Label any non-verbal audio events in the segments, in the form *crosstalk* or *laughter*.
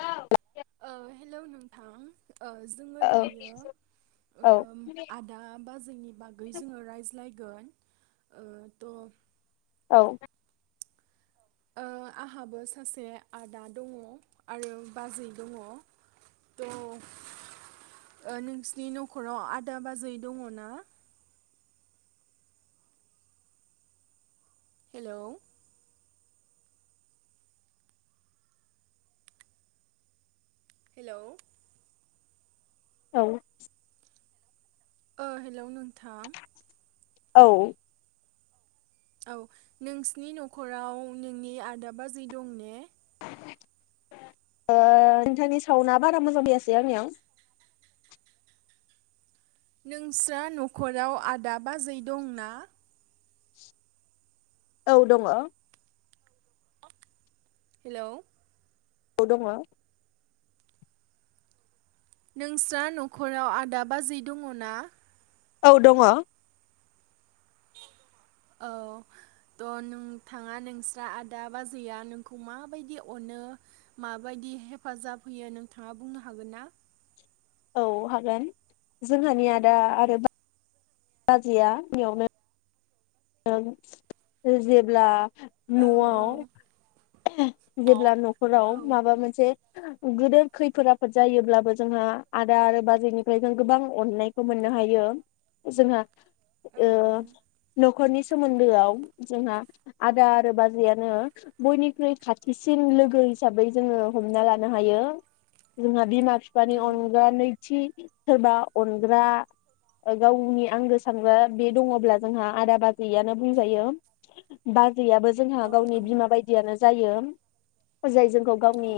औ। *unintelligible* ओ हेलौ नोंथां ओ जोङो औ दायो ओ औ आदा बाजैनि बागै जोङो रायज्लाय गोन ओ थ' औ ओ आंहाबो सासे आदा दङ आरो बाजै दङ थ' नोंसिनि न'खराव आदा बाजै दङ ना? हेलौ हेलौ औ ओ हेलौ नोंथां औ औ नोंसनि न'खराव नोंनि आदा बाजै दं ने ओ नोंथांनि सावना बारा मोजां फैयासै आंनियाव नोंस्रा न'खराव आदा बाजै दंना? औ दङ। हेलौ औ दङ नोंस्रा न'खराव आदा बाजै दङ ना? औ दङ ओ थ' नोंथाङा नोंस्रा आदा बाजैया नोंखौ माबायदि अनो माबायदि हेफाजाब होयो नोंथाङा बुंनो हागोन ना? औ हागोन जोंहानि आदा आरो बा बाजैया बेयावनो *unintelligible* जेब्ला औ औ न'आव औ जेब्ला नखराव औ माबा मोनसे गिदिर खैफोद आफोद जायोब्लाबो जोंहा आदा आरो बाजैनिफ्राय जों गोबां अननायखौ मोननो हायो जोंहा ओ नख'रनि सोमोन्दोआव जोंहा आदा आरो बाजैयानो बयनिख्रुइ खाथिसिन लोगो हिसाबै जोङो हमना लानो हायो जोंहा बिमा फिफानि औ अनगा नैथि सोरबा अनग्रा गावनि आंगो सानग्रा बे दङब्ला जोंहा आदा बाजैयानो बुंजायो बाज दैैयाबो जोंहा औ औ गावनि बिमा बायदियानो जायो। जाय जोंखौ औ गावनि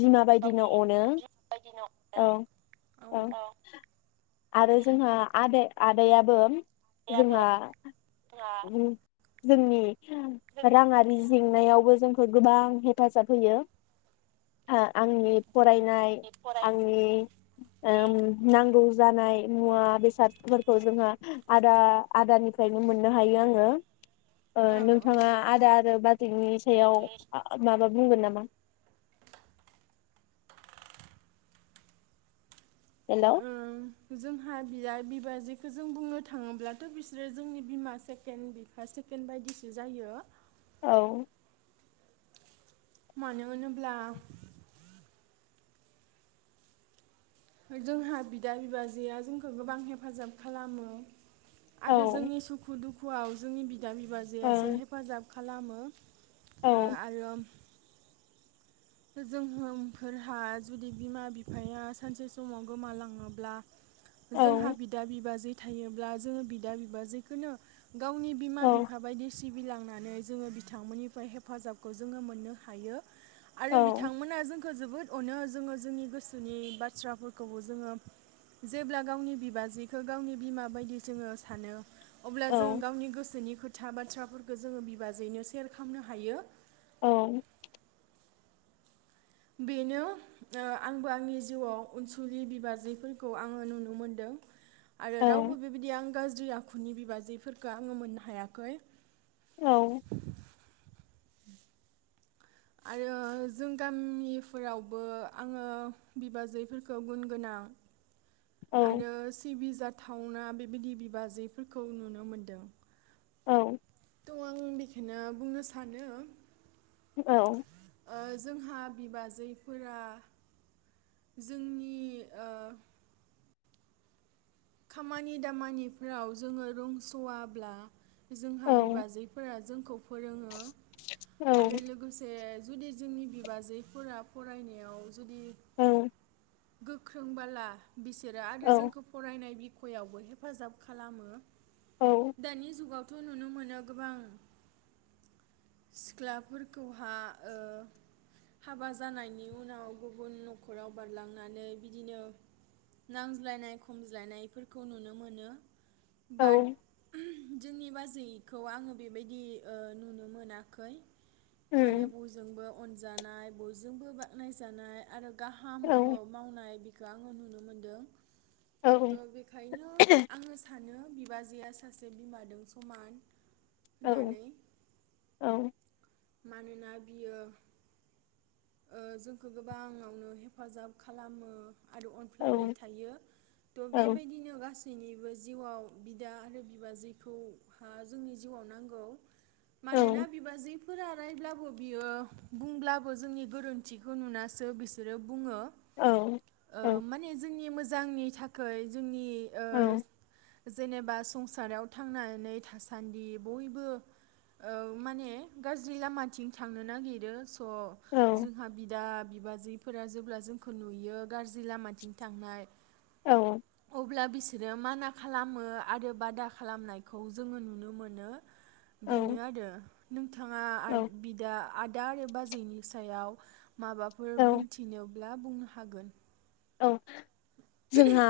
बिमा बायदिनो गावनि अनो बिमा बायदिनो औ अनो औ आरो जोंहा आदा आदायाबो आबो जोंहा जोंहा उम जोंनि राङारि जेंनायावबो जोंखौ गोबां हे हेफाजाब होयो हा आंनि जोंनि फरायनाय फरायनाय आंनि ओ नांगौ जानाय मुवा बेसादफोरखौ जोहाआदा आदानि फ्रायननो मोननो हायो आङो ओ औ औ नोंथाङा आदा आरो बाजैनि सायाव जोंनि माबा बुंगोन नामा? हेल' औ ओं जोंहा बियाय बिबाजैखो जों बुंनो थाङोब्लाथ' बिसोरो जोंनि बिमा सेकेण्ड बिफा सेकेणड बायदिसो जायो औ मानो होनोब्ला जोंहा बिदा बिबाजैआ जोंखौ गोबां हेफाजाब खालामो आरो ओं जोंनि सुखु दुखु खुवाव जोंनि बि या औ बिबाजैयासो हेफाजाब खालामो ओ औ आरो जोंहोम फोरहा जुदि बिमा बिफाया सानसे समाव गोमालाङोब्ला जोंहा औ बिदा बिबााजै थायोब्ला जोङो बिदा बिबाजैखोनो गावनि बिमा औ बिफा बायदिसो सिबिलांनानै जोङो बिथांमोननिफ्राय हेफाजाबखौ जोङो मोननो हायो आरो औ बिथांमोना जों जोबोद अनो जोङो जोंनि गोसोनि बाथ्राफोरखौबो जोङो जेब्ला गावनि बिबाजैखो गावनि बिमा बायदि जोङो सानो अब्ला औ जों गावनि गोसोनि खोथा बाथ्राफोरखो जोङो बिबाजैनो सेयार खामनो हायो। औ बेनो ओ आंबो आंनि जिउआव अनसुलि बिबाजैफोरखौ आङो नुनो मोनदों आरो औ रावबो बिबायदि आं गाज्रि आखुनि बिबाजैफोरखो आङो मोननो हायाखै *inaudible* औ आरो जों गामिफोरावबो आङो बिबाजैफोरखौ गुन गोनां आरो सिबि जाथ थावना बेबायदि बिबाजैफोरखौ नुनो मोन्दों। औ थ आं बेखोनो बुंनो सानो औ ओ जोंहा बिबाजैफोरा जोंनि ओ खामानि दामानिफ्राव जोङो रोंस'वाब्ला जोंहा औ बिबाजैफोरा जों फोरोङो औ आरो लोगोसे जुदि जोंनि बिबाजैफोरा फरायनायाव जुदि औ गोख्रों बाला बिसोरो आरो औ जोंखौ फरायनाय बि ख'यावबो हेफाजाब खालामो। औ दानि जुगाव थ' नुनो मोनो गोबां सिख्लाफोरखौहा ओ हाबा जानायनि उनाव गुबुन न'खराव बारलां नानै बिदिनो नांज्लायनाय खमज्लायनायफोरखौ नुनो मोनो। बाद औ जोंनि बाजैखौ आङो बेबायदि ओ नुनो मोनाखै। माने उम बयजोंबो अनजानाय बयजोंबो बाख्नायजानाय आरो गाहाम औ मावनाय बिखौ आङो नुनो मोनदों। औ त बेखायनो आङो सा सानो बिबाजैआ सासे बिमादों समान औ होननानै औ मानोना बियो ओ जोंखो गोबाङावनो हेफाजाब खालामो। आरो औ अनफ्लायबाय थायो थ औ बेबायदिनो गासैबो गासैनिबो जिउआव बिदा आरो बिबाजैखौ हा जोंनि जिउआव नांगौ। औ मानोना बिबाजै। फोर रायब्लाबो बियो बुंब्लाबो जोंनि। गोरोन्थिखौ नुनासो बिसोरो बु। ङो ओ मानि जोंनि। नि मोजांनि थाखाय जोंनि। औ ओह। जेनेबा संसाराव थांनानै थासान्दि बयबो माने ओ गाज्रि लामाथिं थांनो नागिरो। औ। जोंहा बिदा। बिबाजैफोरा जेब्ला जोंखौ नुयो गाज्रि लामाथिं थांनाय। औ। अब्ला बिसोरो माना खालामो आरो बादा खालामनायखौ जोङो नुनो मोनो। बेनो आरो। बिथाङा औ आद बिदा आद। दारे बाजैनिस। *unintelligible* माबाफोर बुंथिनो। ला बुंनो हागोन। औ जोंहा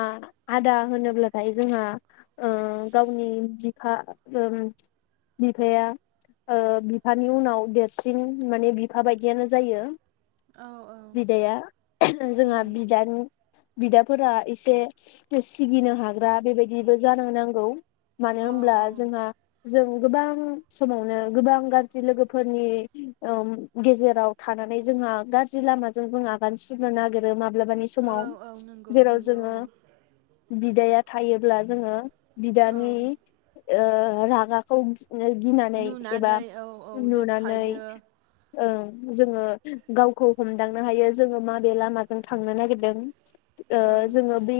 आदा होनोब्लाथाय जोंहा ओ गावनि बिफा ओम बिफाया ओ बिफानि उनाव देरसिन माने बिफा बायदियानो जायो। औ औ बिदाया जोंहा उम, बि। बिदाफोरा एसे सिगिनो हाग्रा बेबायदिबो जानो नांगौ मानो औ होनब्ला औ जोंहा जों गोबां समावनो गोबां गाज्रि लोगोफोरनि ओ गेजेराव थानानै जोंहा गाज्रि लामाजों जों आगान सुरनो नागिरो माब्लाबा। औ समाव औ नंगौ जेराव नंगौ जोङो औ बिदाया। थायोब्ला जोङो। औ बिदानि। ओ रागाखौ *unintelligible* ओ गिनानै एबा नुनानै औ औ नुनानै। दबथायो ओ जोङो गावखौ हमदांनो हायो जोङो माबे लामाजों थांनो नागिरदों। *unintelligible* ओ औ जोङो बे।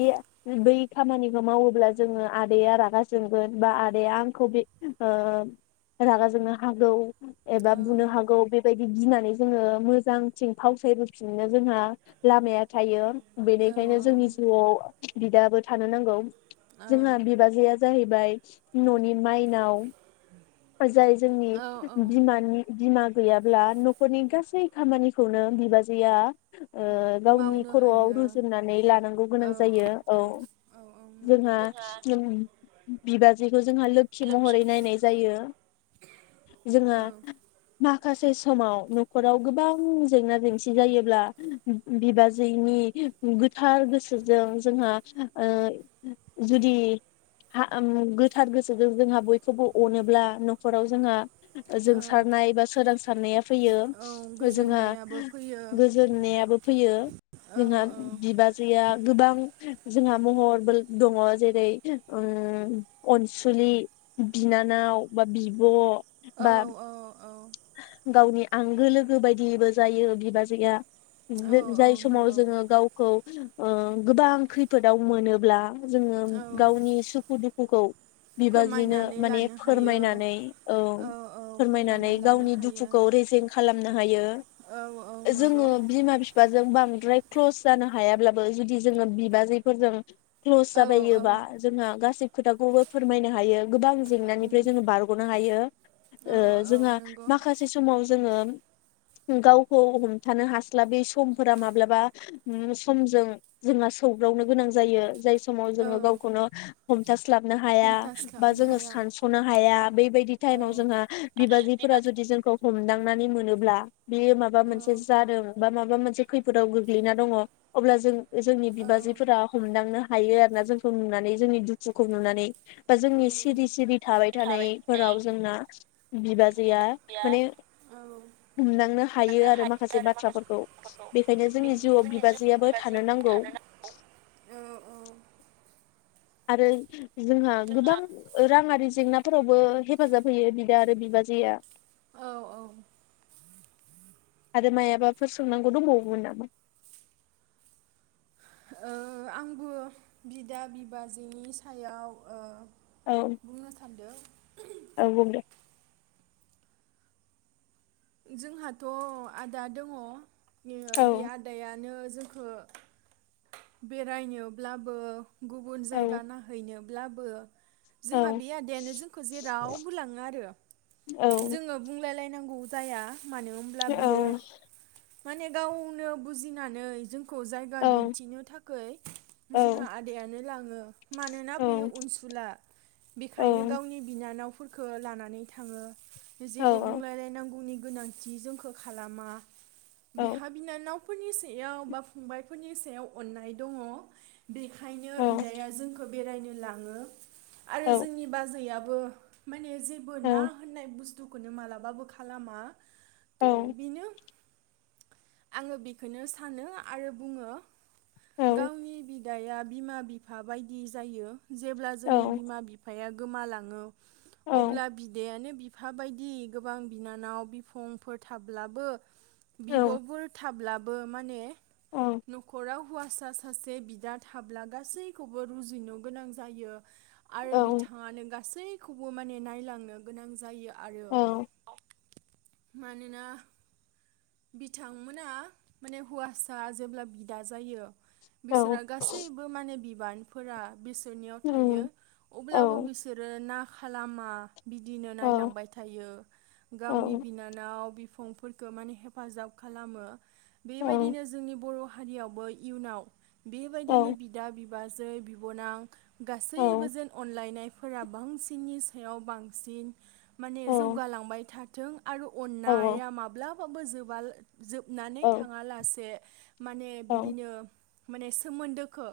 बै खामानिखौ मावोब्ला जोङो आदैया रागा जोंगोन बा आदैया आंखौ बे ओ रागा जोंनो हागौ। एबा औ बुनो हागौ बे। गिनानै जोङो मोजांथिं फावसायबोफिननो जोंहा लामाया थायो। बेनिखायनो जोंनि जिउआव। बिदाबो थानो नांगौ औ जोंहा बिबाजैया जाहैबाय ननि माइनाव जाय जोंनि औ औ बिमानि बिमा गैयाब्ला नखरनि गासै खामानिखौनो बिबाजैआ ओ गावनि मावनो खरआव हायो रुजुननानै लानांगौ गोनां जायो औ औ औ नंगौ जोंहा उम बिबाजैखौ जोंहा लोखि महरै नायनाय जायो जोंहा औ माखासे स समाव नखराव गोबां जेंना जेंसि जायोब्ला बि बिबाजैनि गोथार गोसोजों जोंहा ओ जुदि आ ओ गोथार गोसोजों जोंहा बयखौबो अनोब्ला नखराव जोंहा औ जोंसारनाय बा सोरां सारनाया फैयो औ जोंहा गोजोननायाबो फैयो औ गोजोननायाबो फैयो जोंहा औ बिबाजैआ गोबां जोंहा महरबो दङ जेरै ओ अनसुलि बिनानाव बा बिब औ बा औ गावनि आंगो लोगो बायदिबो जायो बिबाजैया औ औ जाय समाव नंगौ जोङो गावखौ ओं गोबां खैफोदाव मोनोब्ला जोङो औ गावनि सुखु दुखु नंगौ बिबाजैनो फोरमायनानै माने लानो हायो फोरमायनानै औ औ फोरमायनानै फोरमायना लानो गावनि हायो दुखुखौ रेजें खालाम खालामनो हायो औ औ जोङो नंगौ बिमा फिफाजों बां द्राय क्लस जानो हायाब्लाबो जुदि जोङो बिबाजैफोरजों क्लस औ जाबायोबा जोंहा गासै खोथाखौबो फोरमायनो हायो गोबां उम जेंनानिफ्राय जोङो बारगनो हायो औ ओ औ जोंहा नंगौ माखासे समाव जोङो गावखौ हमथानो हास्लाबै समफोरा माब्लाबा समजों जोंहा सौग्रावनो गोनां जायो जाय समाव औ जोङो गावखौनो हमथा स्लाबनो हाया बा हमथास्लाबनो जोङो हाया सानसनो हाया बेैबायदि औ टायेमाव जोंहा बिबाजै फोरा बिबार जुदि जोंखौ हमदां नानै मोनोब्ला बेयो माबा औ मोनसे जादों बा माबा मोनसे खैफोदाव गोग्लैना दङ अब्ला जों जोंनि औ बिबाजैफोरा हमदांनो हायो आरोना जोंखौ नुनानै जोंनि दुखुखौ नुनानै बा औ जोंनि सिरि सिरि थाबाय थानायफोराव जोंना बिबाजै बिबादिया माने लांनो हमदांनो हायो आरो माखासे बाथ्राफोरखौ बेखायनो जोंनि जिउआव बेनिखायनो जोंनि जिउ बिबाजैआबो बिबाजै थानो नांगौ। आरो जोंहा गोबां राङारि जेंना फोरावबो हेफाजाब होयो बिदा आरो बिबाजैआ औ औ आरो मायबाफोर सोंनांगौ दंबावोमोन नामा? ओ आंबो बिदा बिबाजैनि सायाव ओ औ बुंनो सान्दो। औ बुं दे जोंहाथ आदा दङ औ बे आदायानो जोंखो बेरायनोब्लाबो गुबुन औ जायगा नायहैनो ब्लाबो जोंहा औ बे आदायानो जोंखौ जेरावबो लाङो आरो औ जोङो बुंलायलाय नोंगौ जाया मानो होमब्ला औ बियो माने गावनो बुजिनानै जोंखौ खौ जायगा औ दिन्थिनो थाखै जोंहा औ आदायानो लाङो। मानोना बेयो अनसुला बेखायनो गावनि बिना फोरखो लानानै थाङो। औ जेबो बुंलायलायनांगौ गुबुननि गोनांथि जोंखौ खालामा औ बिहा बिनानाव फोरनि सायाव बा फंबायफोरनि सायाव अननाय दङ। बेखायनो औ बिदाया जोंखौ बेरायनो लाङो। आरो जोंनि बाजैआबो जेबो ना होननाय बुस्थु दुखु खोनो मालाबा बोखा लामा औ द बिनो आङो बेखोनो सानो आरो बुङो। औ गावनि बि बिदाया बिमा बिफा बायदि जायो। जेब्ला जोंनि बिमा बिफाया ग गोमालाङो अब्ला औ बिदायानो बि बिफा बायदि गोबां। बिनानाव बिफंफोर थाब्लाबो औ बिबफोर थाब्लाबो माने न'खराव। हौवासा सासे बिदा थाब्ला गासैखौबो रुजुनो गोनां जायो। आरो औ बिथाङानो गा गासैखौबो माने नायलांनो गोनां जायो। आरो औ। मानोना बिथांमोना माने हौवासा जेब्ला बिदा जायो। बिसोरा गासैबो माने बि बिबानफोरा। बिसोरनियाव थायो अब्लाबो बिसोरो ना। खालामा बिदिनो औ नायलांबाय थायो। औ गावनि औ बिनानाव। बिफंफोरखौ माने हेफाजाब खालामो। औ बेबायदिनो जोंनि बर'। हारियावबो इयुनाव। बेबायदिनो औ बिदा बि बाजै बिबनां। औ गासैबो जेन अनलायनाय। फोरा बांसिननि सायाव बांसिन। माने औ जौगालांबाय था थों। आरो औ अन्नाया माब्ला। बो जोबा। जोबनानै औ थाङा लासे। माने बिदिनो। माने सोमोन्दोखो।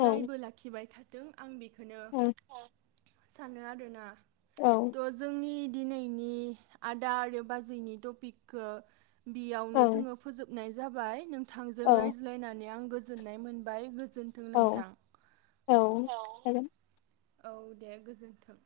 औ लाखिबाय था दों आं बे खोनो सानो आरोना। औ त जोंनि दिनैनि आदा आरो बाजैनि टपिकखो बेयावनो जोङो फोजोब नाय जाबाय नों थांजों औ रायज्लायनानै आं गोजोननाय मोनबाय। गोजोनथों औ नोंथां। औ जागोन। औ दे गोजोन्थों।